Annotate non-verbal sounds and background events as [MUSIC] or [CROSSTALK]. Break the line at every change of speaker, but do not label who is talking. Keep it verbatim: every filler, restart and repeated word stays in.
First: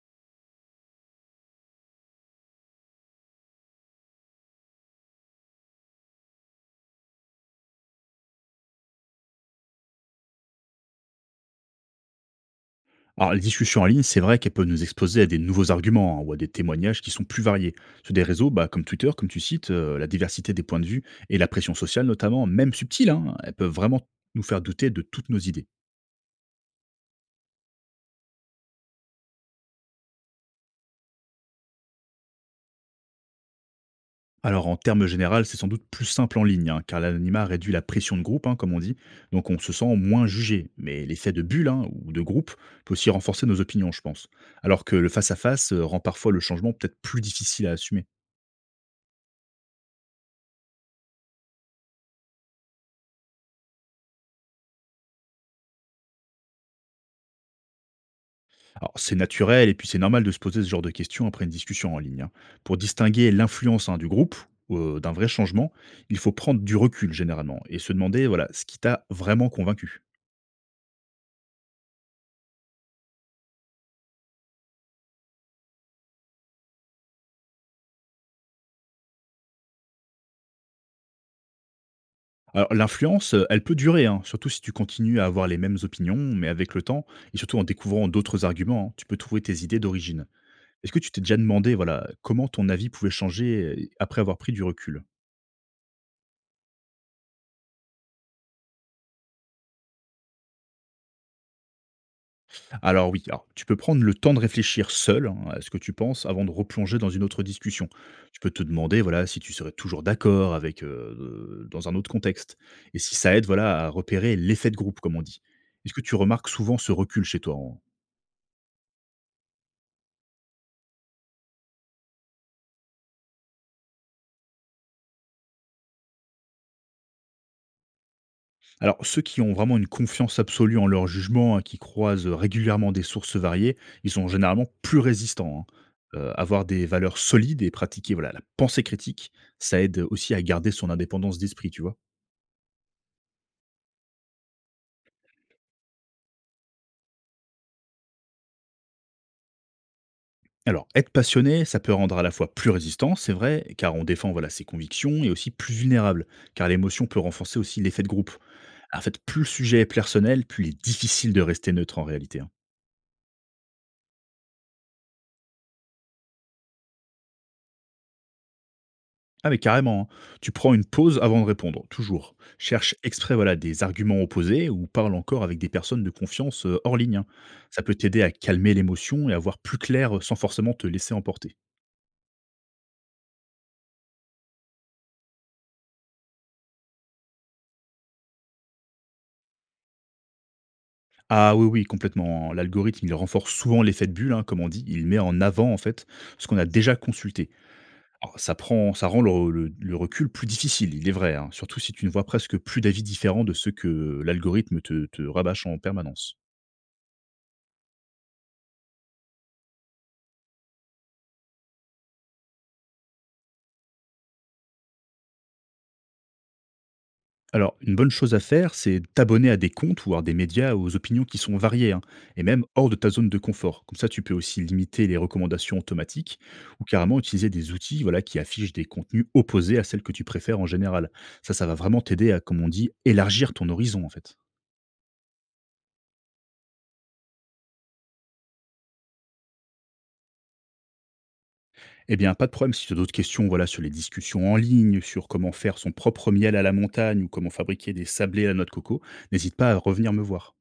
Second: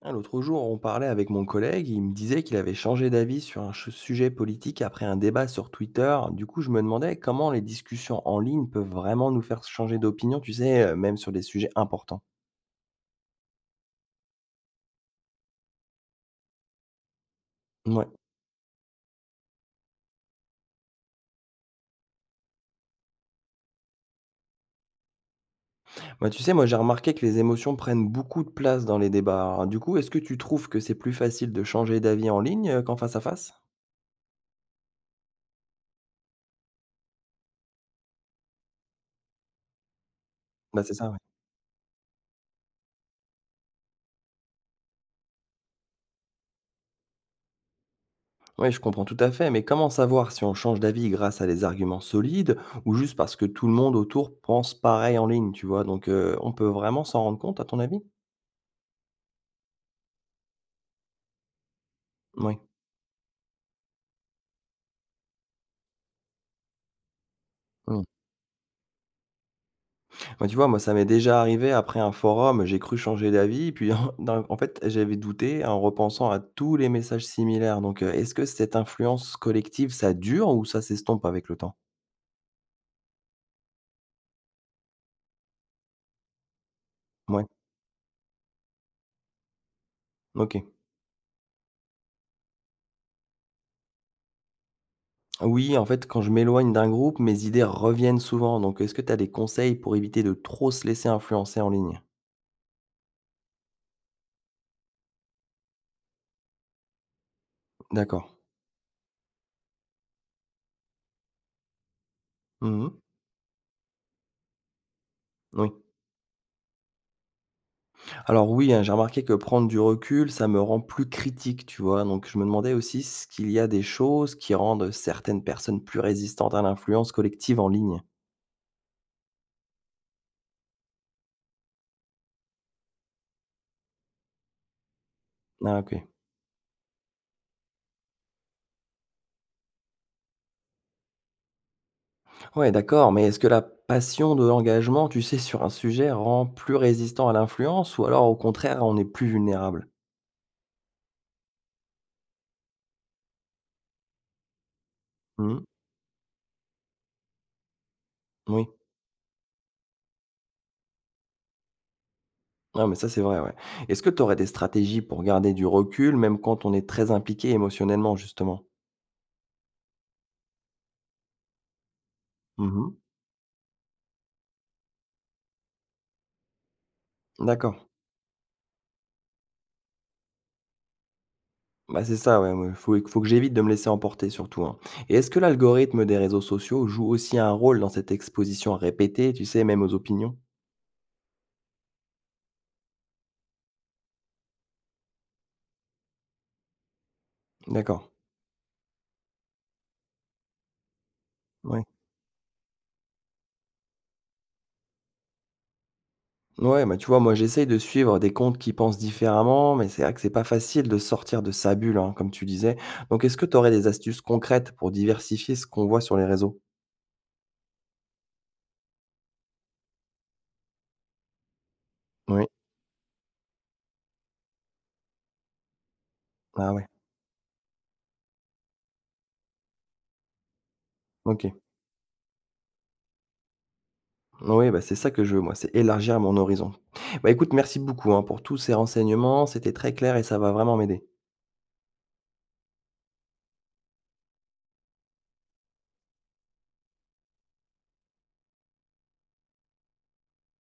Ah, l'autre jour, on parlait avec mon collègue, il me disait qu'il avait changé d'avis sur un ch- sujet politique après un débat sur Twitter. Du coup, je me demandais comment les discussions en ligne peuvent vraiment nous faire changer d'opinion, tu sais, euh, même sur des sujets importants.
Alors, les discussions en ligne, c'est vrai qu'elle peut nous exposer à des nouveaux arguments hein, ou à des témoignages qui sont plus variés.
Ouais.
Sur des réseaux bah, comme Twitter, comme tu cites, euh, la diversité des points de vue et la pression sociale, notamment, même subtile, hein, elles peuvent vraiment nous faire douter de toutes nos idées.
Moi, tu sais, moi j'ai remarqué que les émotions prennent beaucoup de place dans les débats. Du coup, est-ce que tu trouves que c'est plus facile de changer d'avis en ligne euh, qu'en face à face?
Alors, en termes généraux, c'est sans doute plus simple en ligne, hein, car l'anonymat réduit la pression de groupe, hein, comme on dit, donc on se sent moins jugé.
Bah c'est
Mais
ça, ouais.
l'effet de bulle hein, ou de groupe peut aussi renforcer nos opinions, je pense. Alors que le face-à-face euh, rend parfois le changement peut-être plus difficile à assumer.
Oui, je comprends tout à fait, mais comment savoir si on change d'avis grâce à des arguments solides ou juste parce que tout le monde autour pense pareil en ligne, tu vois? Donc, heu, on peut vraiment s'en rendre compte, à ton avis?
Alors, c'est naturel et puis c'est normal de se poser ce genre de questions après une discussion en ligne, hein.
Oui.
Pour distinguer l'influence hein, du groupe euh, d'un vrai changement, il faut prendre du recul généralement et se
Mmh.
demander voilà ce qui t'a vraiment convaincu.
Bah, tu vois, moi, ça m'est déjà arrivé après un forum, j'ai cru changer d'avis, puis [LAUGHS] en d'un en fait, j'avais douté en repensant à tous les messages similaires. Donc, heu, est-ce que cette influence collective, ça dure ou ça s'estompe avec le temps?
Alors l'influence, euh, elle peut durer, hein, surtout si tu continues à avoir les mêmes opinions, mais avec le temps et
Ouais,
surtout en découvrant d'autres arguments, hein, tu peux trouver tes idées d'origine.
OK.
Est-ce que tu t'es déjà demandé voilà comment ton avis pouvait changer euh, après avoir pris du recul?
Oui, en fait, quand je m'éloigne d'un groupe, mes idées reviennent souvent. Donc, est-ce que tu as des conseils pour éviter de trop se laisser influencer en ligne?
Alors oui, alors, tu peux prendre le temps de réfléchir seul hein, à ce que tu penses avant de replonger dans une autre discussion.
D'accord.
Tu peux te demander voilà si tu serais toujours d'accord avec euh, euh, dans un autre contexte et
Mmh.
si ça aide voilà à repérer l'effet de groupe comme on dit.
Oui.
Est-ce que tu remarques souvent ce recul chez toi en-
Alors oui, hein, j'ai remarqué que prendre du recul, ça me rend plus critique, tu vois? Donc je me demandais aussi s qu'il y a des choses qui rendent certaines personnes plus résistantes à l'influence collective en ligne?
Alors ceux qui ont vraiment une confiance absolue en leur jugement, hein, qui croisent régulièrement des sources variées, ils sont généralement plus résistants, hein.
Ah, OK.
Euh, avoir des valeurs solides et pratiquer voilà la pensée critique, ça aide aussi à garder son indépendance d'esprit, tu vois.
Ouais, d'accord, mais est-ce que la passion de l'engagement, tu sais, sur un sujet rend plus résistant à l'influence ou alors au contraire, on est plus vulnérable?
Alors, être passionné, ça peut rendre à la fois plus résistant, c'est vrai, car on défend voilà, ses convictions, et aussi
Mmh.
plus vulnérable, car l'émotion peut renforcer aussi l'effet de groupe.
Oui.
En fait, plus le sujet est personnel, plus il est difficile de rester neutre en réalité, hein.
Ah mais ça, c'est vrai, ouais. Est-ce que tu aurais des stratégies pour garder du recul, même quand on est très impliqué émotionnellement, justement?
Ah mais carrément, hein. Tu prends une pause avant de répondre, toujours.
Mmh.
Cherche exprès voilà, des arguments opposés ou parle encore avec des personnes de confiance euh, hors ligne, hein.
D'accord.
Ça peut t'aider à calmer l'émotion et à voir plus clair euh, sans forcément te laisser emporter.
Bah, c'est ça, ouais, il faut faut que j'évite de me laisser emporter surtout, hein. Et est-ce que l'algorithme des réseaux sociaux joue aussi un rôle dans cette exposition répétée, tu sais, même aux opinions?
Ah oui, oui, complètement, hein. L'algorithme, il renforce souvent l'effet de bulle, hein, comme on dit. Il met en avant, en fait, ce qu'on a déjà consulté.
D'accord,
Alors, ça, prend, ça rend le, le- le recul plus difficile, il est vrai, hein, surtout
ouais.
si tu ne vois presque plus d'avis différents de ceux que l'algorithme te te rabâche en permanence.
Ouais, bah, tu vois, moi, j'essaye de suivre des comptes qui pensent différemment, mais c'est vrai que c'est pas facile de sortir de sa bulle, hein, comme tu disais. Donc, est-ce que tu aurais des astuces concrètes pour diversifier ce qu'on voit sur les réseaux?
Alors, une bonne chose à faire, c'est t'abonner à des comptes ou à des médias aux opinions qui sont variées, hein, et
Oui.
même hors de ta zone de confort. Comme ça, tu peux aussi limiter les recommandations automatiques
Ah
ou
ouais,
carrément utiliser des outils voilà, qui affichent des contenus opposés à celles que tu préfères en général. Ça,
OK.
ça va vraiment t'aider à, comme on dit, élargir ton horizon, en fait.
Oui, bah, c'est ça que je veux, moi, c'est élargir mon horizon. Bah, écoute, merci beaucoup, hein, pour tous ces renseignements, c'était très clair et ça va vraiment m'aider.
Eh bien, pas de problème si tu as d'autres questions voilà, sur les discussions en ligne, sur comment faire son propre miel à la montagne ou comment fabriquer des sablés à la noix de coco, n'hésite pas à revenir me voir.